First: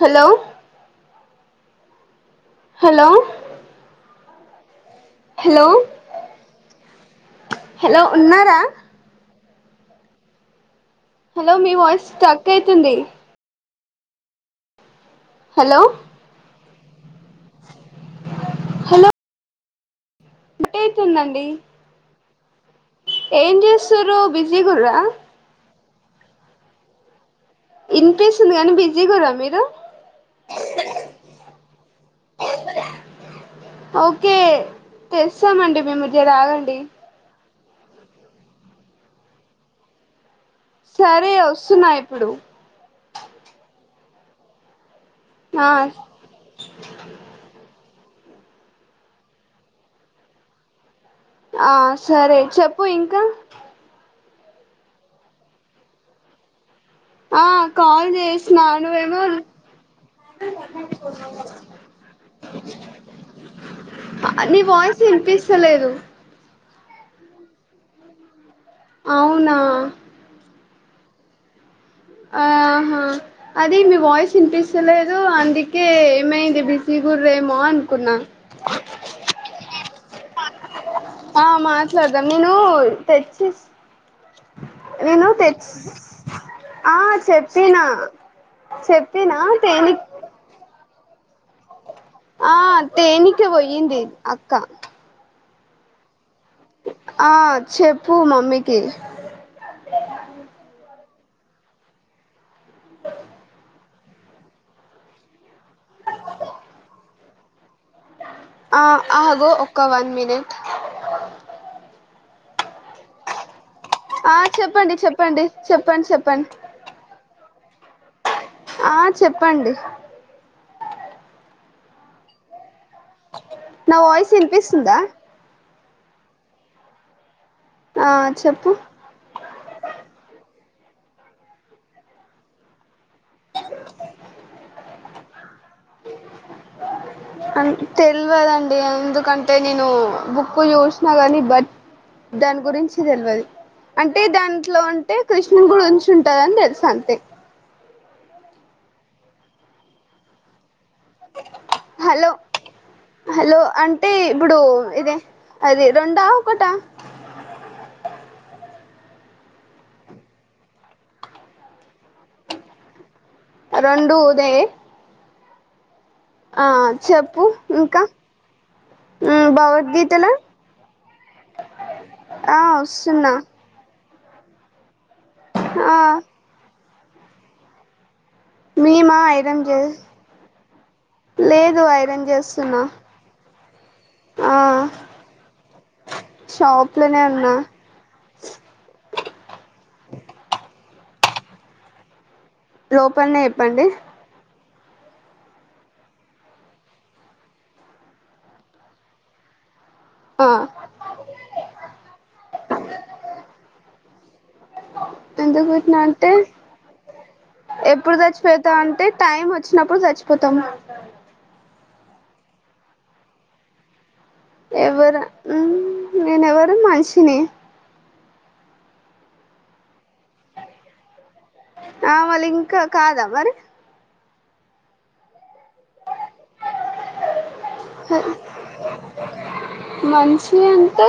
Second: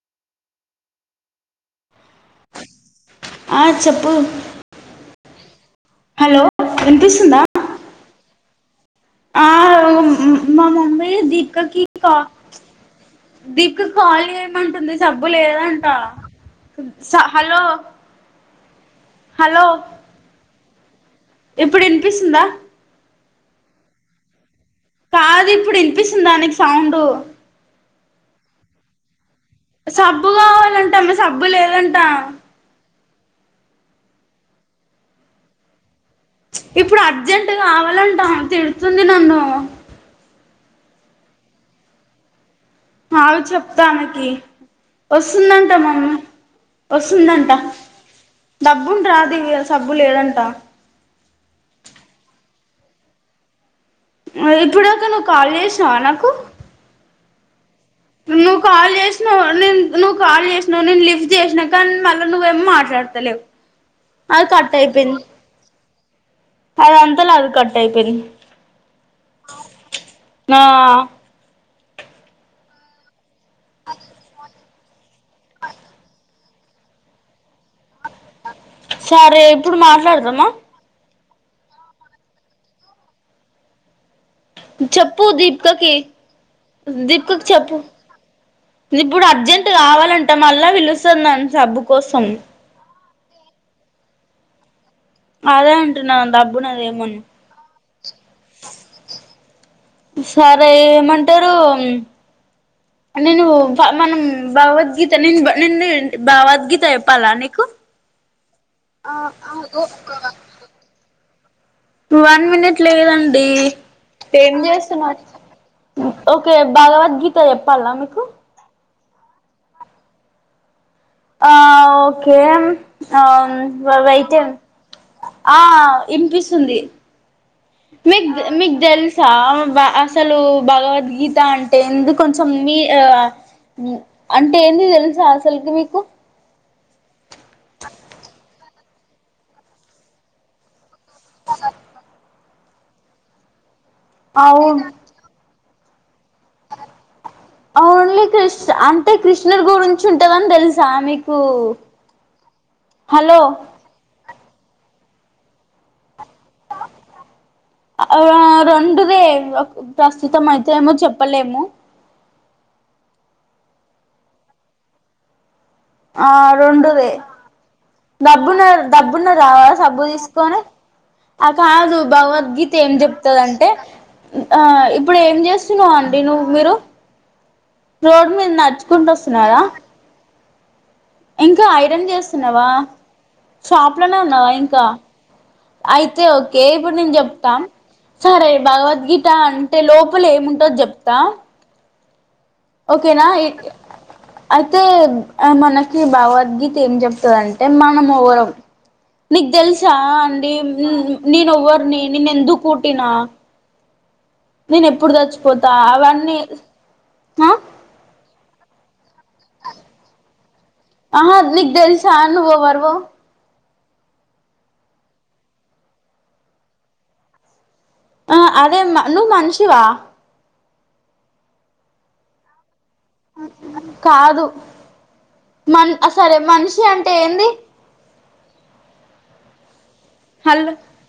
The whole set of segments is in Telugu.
హలో హలో ఆ చెప్పు హలో హలో ఎంతస్తుందా హలో ఉన్నారా ఆ మా మమ్మీ హలో మీ దీపికకి వాయిస్ టక్ అయితుంది ఒక కాల మంట జబ్బు హలో లేదంటా స హలో హలో కట్ అయితుందండి ఇప్పుడు వినిపిస్తుంద ఏం చేస్తారు బిజ శ్రీ గు్రా చపిసింది దానికి సౌండ్ ఇన్ పేస్ ఉంది కానీ బిజీ కూడా మీరు సబ్బు కావాలంటా మ సబ్బు లేదంట ఓకే తెలుసామండి మేము ఇ రాగండి అ కావాలంటాం తిడుతుంది నన్ను సరే వస్తున్నా ఇప్పుడు అవి చెప్తానకి ఆ పస్తుందందాంటా మమ్మీ పస్తుందందంటా డబ్బుంట రాదు ఇ సబ్బు లేదంట ఆ సరే చెప్పు ఇంకా ఇప్పుడాక నువ్వు కాల్ చేసావా నాకు ఆ కాల్ నువ్వు చేసినాను కాల్ ఏమో చేసినావు నేను నువ్వు కాల్ చేసినావు నేను లిఫ్ట్ చేసినా కానీ మళ్ళీ నువ్వేం మాట్లాడతలేవు అది నీ కట్ వాయిస్ వినిపిస్తలేదు అది అంతాల అది కట్ అయిపోయింది అవునా ఆ ఆహా అదే మీ వాయిస్ ఇంట్రెస్ట్ సరేలే అందుకే ఏమేమీ చెప్తా డిసిగు రేమన్ [unintelligible] సరే ఇప్పుడు మాట మొదలెల్దామా ఆ మాట్లాడదాం నేను తెచ్చి చెప్పు నేను తెచ్ దీప్కకి ఆ దీప్కకి చెప్పు చెప్పినా ఇప్పుడు చెప్పినా అర్జెంట్ తేని కావాలంటా మళ్ళ వీళ్ళస్త స మ్యామ్ సు [unintelligible] కోసం టేనికి పొయ్యింది అక్క అదే అంటున్నామ్ డ బ్బున్నదేమొ అని ఆ చెప్పు మమ్మీకి సరే ఏమన్ అంటారు నేను మనం భగవద్గీత నిన్ను భగవద్గీత చెప్పాలా నీకు ఆ ఆగు ఒక వన్ మినిట్ వన్ మినిట్ లేదండి ఆ ఏం చెప్పండి చేస్తున్నారు చెప్పండి చెప్పండి చెప్పండి ఓకే భగవద్గీత చెప్పాలా మీ కు ఆ చెప్పండి ఆ ఓకే ఆ నా వాయిస్ వెయిటిన్ వినిపిస్తుందా ఆ ఇనిపిస్తుంది ఆ మీకు చెప్పు మీకు తెలుసా అస్సలు భగవద్గీత అంటే ఎందుకు కొంచం మీ ఆ ని అంటే ఏంది తెలుసా తెల్దు మీకు అన్ తెల్వదం ఎందుకంటే నేను బుక్కు చూసి నాగానీ బట్ దాని గురించి తెల్వది అంటే అవు దాంట్లో అంటే కృష్ డు గురుంచ్ ఉంటాది అని తెల్సు అంతే ఓన్లీ కృష్ణ అంటే కృష్ణడి గురించి ఉంటేవని తెలుస్ స మీకు హలో హలో ఇప్పుడు ఇదే అది రొం ఆ రొం డా దే ప్రస్తుతం అయితే ఏమో చెప్పలేము రొండూ దే ఆ రెండుదే చెప్పు ఇంకా డబ్బున్న డబ్బున్న మ్ రావాల సబ్బు భగవద్గీతలో తీసుకొని ఆ కాదు ఆ భగవద్గీత ఏం వస్తున్నా చెప్తందంటే ఆ ఇప్పుడు ఏం చేస్తున్నావ్ ఆ అండి నువ్వు మీరు రోడ్ మీరు నడుచుకుంటూ మేమా వస్తున్నారా ఐరన్ చే ఇంకా లేదు ఐరన్ చేస్తున్నావ చేస్తున్నా షాప్లోనే ఉన్నావాా ఆ ఇంకా అయితే ఓకే ఇప్పుడు షాప్ నేను లోనే ఉన్నా చెప్తాను సరే భగవద్గీత అంటే లోపలే ఏముంటుందో చెప్తా కుత లోపలనే చెప్పండి అయితే మనకి భగవద్గీత ఏం చెప్తుందింటే మనం రో నీకు తెలుసు చా ఆ అండి నేను ఎవ్వరిని నిన్న ఎందుకు కుట్టినా నేను ఎప్పుడు ఎందుకు చచ్చిపోతా పెట్టినా అంటే అవన్నీ ఆ త అంటే టైం వచ్చినప్పుడు చచ్చిపోతాము అనువ వర్వ ఎవరు నన ఎవరు మనుషిన ఆ అదే నువవు మనుషివా ఆ మలింగ్ కాదా మరి కాదు మన్ సరే మనిషి అంటే ఏంది మంచి హలో అంతే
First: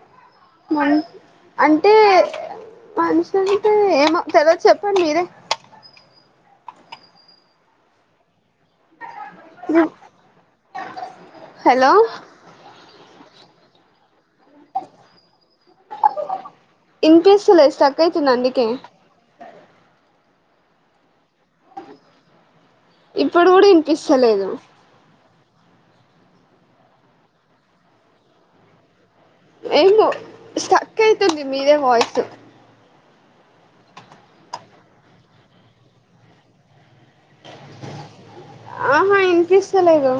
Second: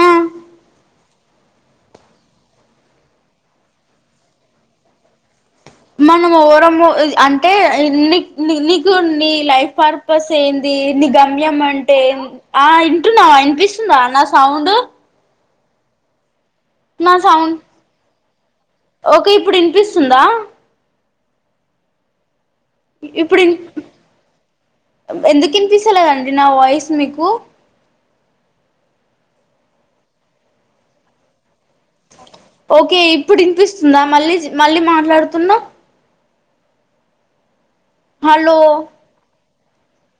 ఆ మ అంటే మనిషంటే ఏమో తెలవాదు చెప్పండి మీరే మనం ఓరం అంటే నీకు నీ లైఫ్ పర్పస్ ఏంది నీ గమ్యం హలో అంటే ఆ వింటున్నావు వినిపిస్తుందా నా సౌండ్ నా ఇన్ సౌండ్ పీస్లో ఇస్తకై నందికే ఓకే ఇప్పుడు వినిపిస్తుందా ఇప్పుడు కూడా ఇనిపిస్తలేదు ఎందుకు ఇనిపిించేలాగాండి నా వాయిస్ మీకు ఏమో సక్కయితుది మీరే వాయిసు ఓకే ఇప్పుడు వినిపిస్తుందా మళ్ళీ మళ్ళీ మాట్లాడుతున్నా హలో ఆహా ఇనిపిస్తలేదు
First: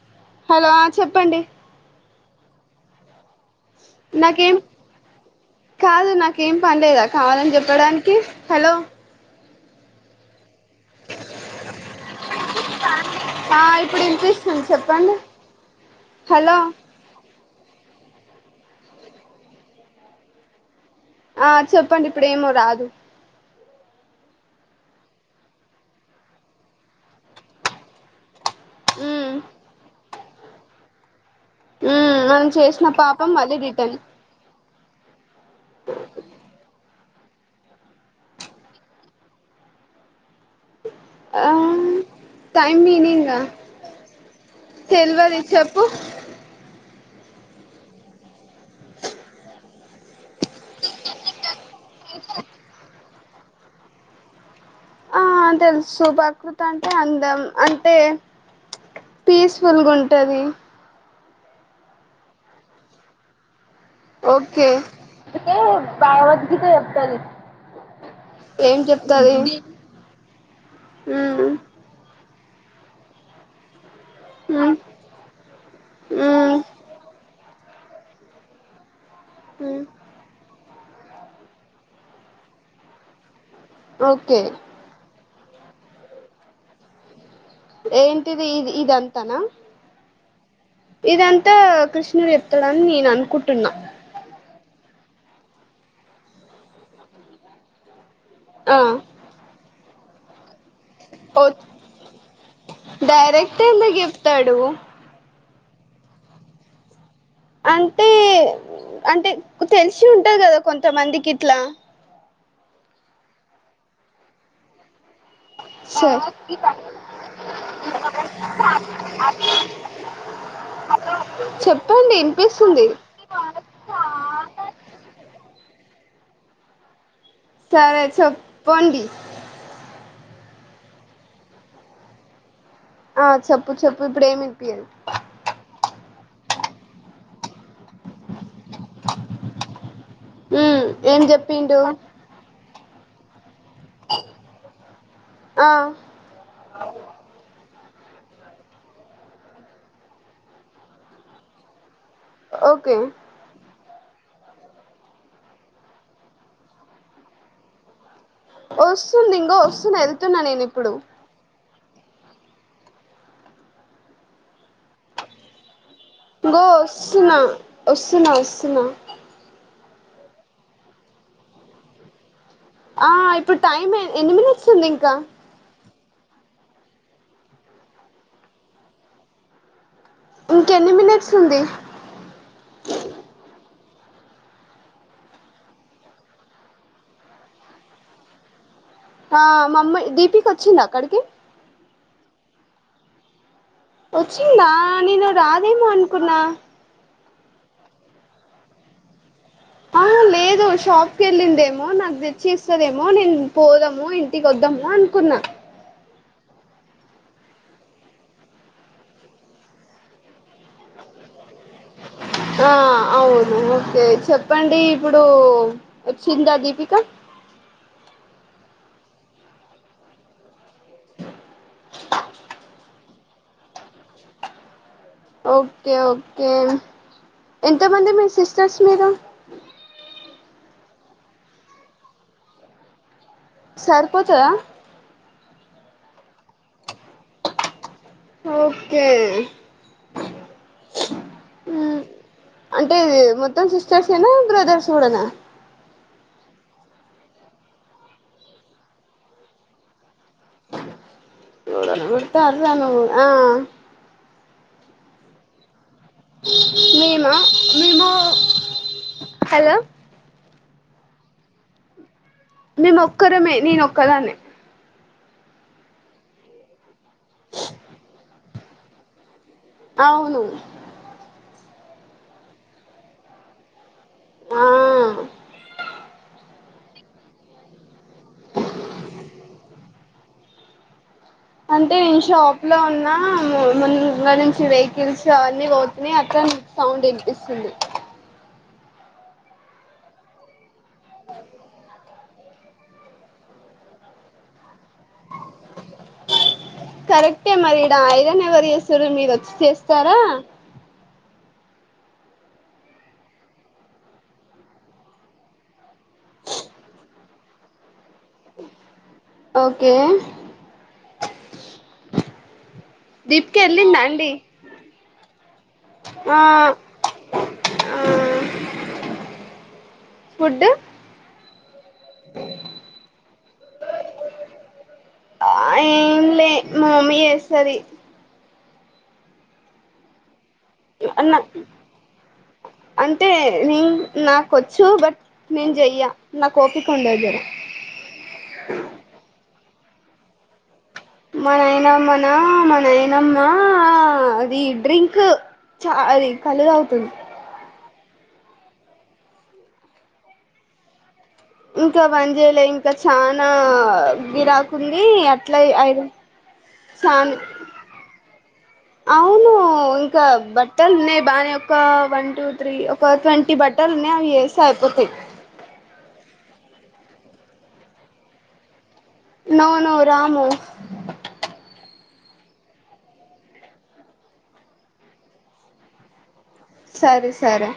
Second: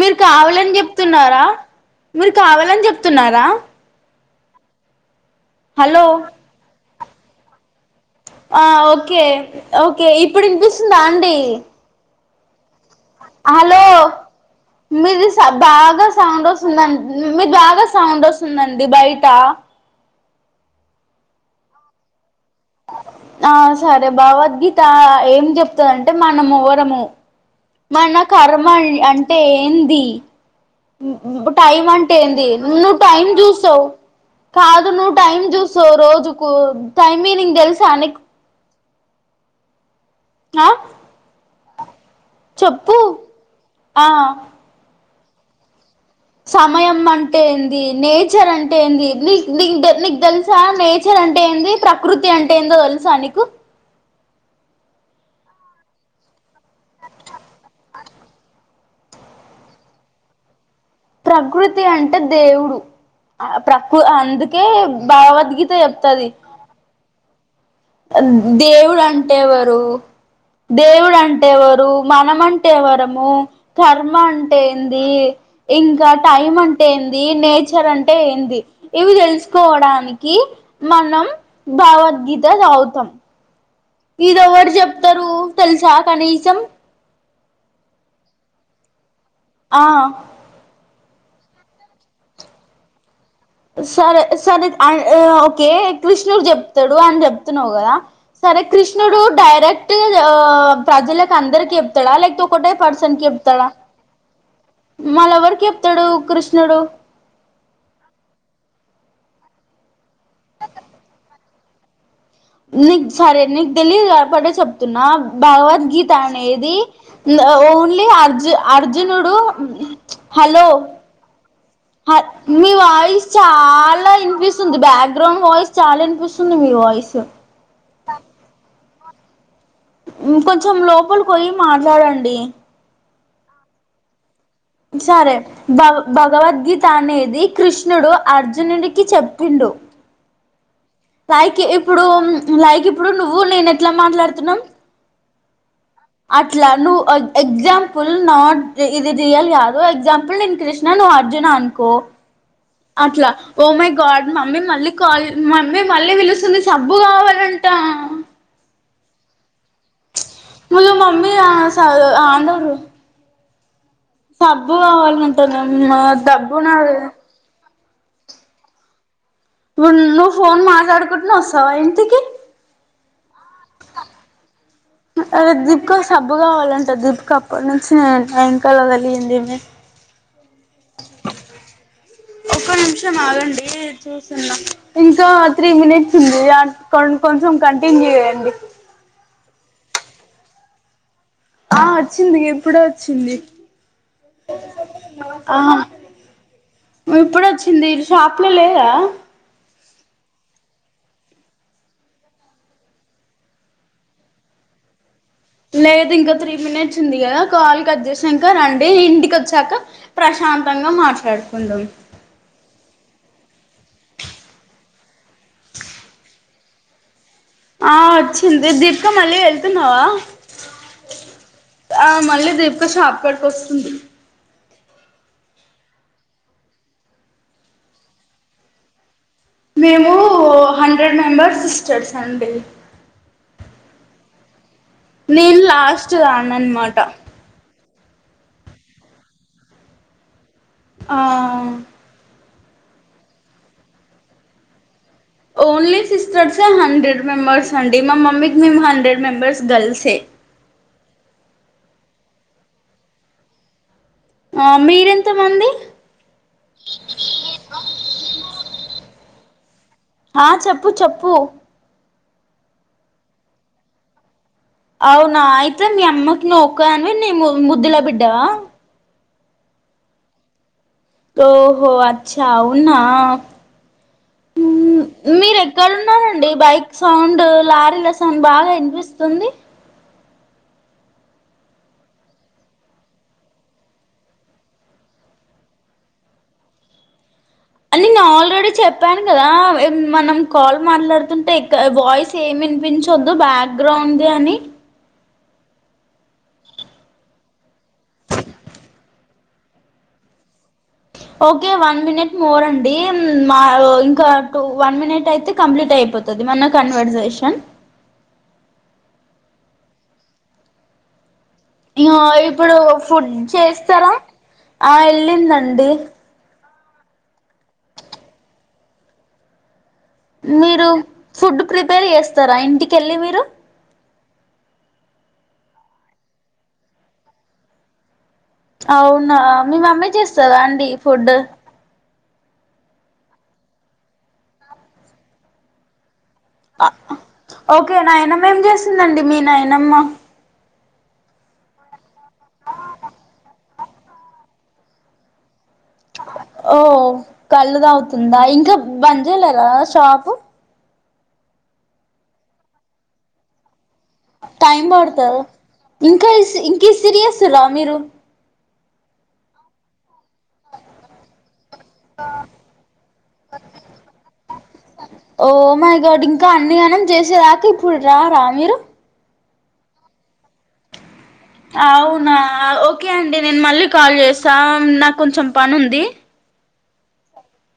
మీరు హలో కావాలని చెప్పండి చెప్తున్నారా మీరు కావాలని చెప్తున్నారా నాకేం హలో కాదు నాకుేం పాండేదా కాదని చెప్పడానికి ఆ హలో ఓకే ఓకే ఇప్పుడు విన్పిస్ స్తుంధి ఆ హలో ఇప్పుడు వినిపిస్తుంది చెప్పండి మీది సౌ బాగా సౌండ్ హలో వస్తుందండి మీది బాగా బాగా సౌండ్ వస్తుందండి బయట ఆ చెప్పండి ఇప్పుడేమో రాదు ఆ సరే భగవద్గీత ఏం చెప్తందింటే మనం ఎవరము మరణ కర్మ మ్మ్ అంటే ఏంది ఉమ్ ఉ టైమ్ అంటే మ్మ్ ఏంది మనం చేసిన నువ్వు టైం పాపం మళ్ళీ చూసావు రిటర్న్ కాదు ను టైమ్ జ సో రోజు కు టైమినింగ్ తెలుస్ అనేక్ హ ఆ టైమ్ చెప్పు ఆ తెల్వదిషప్పు సమయం అంటే ఏంది నేచర్ అంటే ఏంది నీ నీకు నీక తెలుసా నేచర్ అంటే ఏంది ప్రకృతి అంటే ఏందో తెలుసానికి ఆ తెలుసు ప్రకృత అంటే అందం అంటే పీస్ఫుల్గా ఉంటది ప్రకృతి అంటే దేవుడు ఆ ప్రకృ అందుకే ఓకే అందుకే భగవద్గీత చెప్తుంది భగవద్గీత చెప్తది ఏం దేవుడు చెప్తది అంటేవరు దేవుడు మ్మ్ అంటేవరు మనం టీ వారమో కర్మ అంటే మ్మ్ ఏంది. ఇంకా టైం మ్మ్ అంటే ఏంది నే చర్ ఇచ్చారంటే ఏంది. ఇవి మ్మ్ తెలుసుకోవడానికి మనం భగవద్గీత చదువుతాం. ఇది ఓకే ఎవరు చెప్తారు. తెలుసా కనీసం ఏంటిది ఇ ఇద అంతానా ఆ ఇదంతా కృష్ణుడు చెప్తాడని నీన్ అనుకు సరే సరే ఆ ఓకే కృష్ణుడు చెప్తాడు అని చెప్తున్నావు కదా సరే ఆ కృష్ణుడు డైరెక్ట్ ఆ ప్రజలలకు ఓ అందరికి చెప్తాడా లేపోతే ఒకటే పర్సంట్కి డైరెక్ట్ చెప్తాడా ఎందుకు చెప్తాడు మళ చెప్తాడు కృష్ణుడు అంటే అంటే తెలిసి ఉంటది కదా కొంతమందికి ఇట్లా నీకు సరే నీకు తెలిదు కాబట్టే చెప్తున్నా భగవద్గీత సర్ అనేది ఓన్లీ అర్జు అర్జునుడు హలో చెప్పండి మీ వినిపిస్తుంది వాయిస్ చాలా ఇనిపిస్తుంది బ్యాక్గ్రౌండ్ వా చాలా వినిపిస్తుంది మీ వాయిస్ సరే చెప్పండి కొంచెం లోపల పోయి మాట్లాడండి. ఆ చెప్పు చెప్పు ఇప్పుడు ఏమి వినిపియదు సరే భగవద్గీత అనేది కృష్ణుడు అర్జునుడికి చెప్పిండు. మ్ లైక్ ఇప్పుడు లై ఇప్పుడు నువ్వు నేను అట్లా మాట్లాడుతున్నా ఆ అట్లా నువ్వు ఎగ్జామ్ ఫుల్ నాట్ ఇది రియల్ కాదు ఎక్జాంపుల్ నిను కృష్ణ నువ్వు అర్జున అనుకో ఓకే అట్లా ఓ మమ్మీ మళ్ళీ కా మమ్మీ మళ్ళీ పిలుస్తుంది. సబ్బు కావాలంట వస్తుంది ఇంగ వస్తున్ ఎ ములు మమ్మీ [unintelligible] సబ్బు కావాల అంటుంది ఏం అమ్మ ఇంగో దబ్బునా వస్తున్నా వస్తున్నా వస్తున్నా నువ్ ఫోన్ మాట్లడుకుంటునే వస్తవ ఇంటి కి ఆ ఇ ఇప్పుడు టైమ్ ఎన్ని మినిట్స్ ఉంది ఇంకా ఇంకా సబ్బు కావాలంట దీపిక అప్పటి నుంచి వెనకాలే వెళ్లింది ఇంక ఎన్ని మినిట్స్ ఉంది ఒక నిమిషం ఆగండి చూసున్నా ఇంకా త్రీ మినిట్స్ ఉంది కొంచెం కంటిన్యూ చేయండి ఆ మా అమ్మయ్ దీపిక వచ్చిందా అక్కడికి ఆ వచ్చింది ఎప్పుడొ వచ్చింది వచ్చిందా నేను రాదు ఏమో అనుకున్నా ఇప్పుడ వచ్చింది షాప్ లో లేదా ఆ లేదు షాప్కి వెళ్ళిందేమో నాకు తెచ్చి ఇస్తదేమో నేను పోదాము ఇంటికి వద్దాము అనుకున్నా లేదు ఇంకా త్రీ మినిట్స్ ఉంది కదా కాల్ కలి సాక రండి ఇంటికి వచ్చాక ప్రశాంతంగా మాట్లాడుకుందాం ఆ అవును ఓకే చెప్పండి ఇప్పుడు వచ్చిందా దీపిక ఆ వచ్చింది దీపిక మళ్ళీ వెళ్తున్నావా ఆ మళ్ళీ దీపిక షాపింగ్ ఇక్కడికి వస్తుంది ఓకే ఓకే ఎంతమంది మీ సిస్టర్స్ మీరు మేము హండ్రెడ్ మెంబర్స్ సిస్టర్స్ అండి సరిపోతాద నేను లాస్ట్ దాన్ని అన్నమాట ఓకే ఆ అంటేది మొత్తం సిస్టర్స్ ఏనా బ్రదర్స్ కూడనా ఓన్లీ సిస్టర్స్ హండ్రెడ్ మెంబర్స్ అండి మా మమ్మీకి మేము హండ్రెడ్ మెంబర్స్ గర్ల్సే తర్రను ఆ ఆ మీరెంత మంది మేము మేము హలో ఆ చెప్పు చెప్పు మేము ఒక్కరమే నేను ఒక్కదాన్నె అవునా అయితే మీ అమ్మకి నువ్వు ఒక్క దా టే నీవు ముద్ధల బిడ్డవ అవును ఓహో అచ్చ అవునా ఆ మీర ఎక్కడున్నారండి బైట సౌండ్ లారీ ల సౌండ్ బాగా వినిపిస్తుంది అంటే నేను షాప్ లో ఉన్నా ముందుగా నుంచి వెహికల్స్ అవన్ని పోతున్నాయి అక్క సౌండ్ వినిపిస్తు నేన్ ఆల్రెడీ చెప్పాను కదా మనం కాల్ మాట్లాడుతుంటే వాయిస్ ఏమి వినిపించద్దు బ్యాక్గ్రౌండ్ ది అని కరెక్టే మరి ఐరన ఎగరిసు మీ వచ్చి చేస్తారా ఓకే వన్ మినిట్ మోర్ అండి మా ఇంకా టూ వన్ మినిట్ అయితే కంప్లీట్ అయిపో ది మన కన్వర్ట్ చేయి చెన్ ఓకే ఇ ఇప్పుడు ఫుడ్ దీప్కి వెళ్ళిందా చేస్తారా అండి ఆ వెళ్లిందండి ఆ ఆ ఫుడ్ మీరు ఫుడ్ ప్రతి రిపేర్ చేస్తారా ఇంటికెళ్ళి మీరు ఆ ఏం లే మమ్మీ చేస్తది అవునా మీ మమ్మీ చేస్త స్తదా అండి ఫుడ్ అన్న అంటే న నాకొచ్చు బట్ నేను చెయ్యా ఓకే నాయనమేం చేసిందండి మీ నాయ నమ్మ మా నయనమ్మనా మ నయనమ్మా అది డ్రింక్ చ అది కళ్ళు తాగుతుంది తుందా ఇంకా బంద్ చేయలేరా షాపు ఇంకా బంద్ చేయలే ఇంకా చానా టైం గిరాకుంది పడుతదా అట్లా ఐదు ఇంకా ఇంకా ఇస్సిరి చానా చేస్తుర్రా మీరు అవును ఇ క బట్టలు ఉన్నాయి బానే ఒక వన్ టూ త్రీ ఒక ట్వంటీ బట్టలు ఉన్నాయి అవి వేస్తా అయిపోతాయి కా అన్నిగనం చేసేదాకా ఇప్పుడు రా రా మీరు నో నో రాము అవునా ఓకే అండి నేను మళ్ళీ కాల్ చేస్తా నాకు కొంచెం పని ఉంది సరే సరే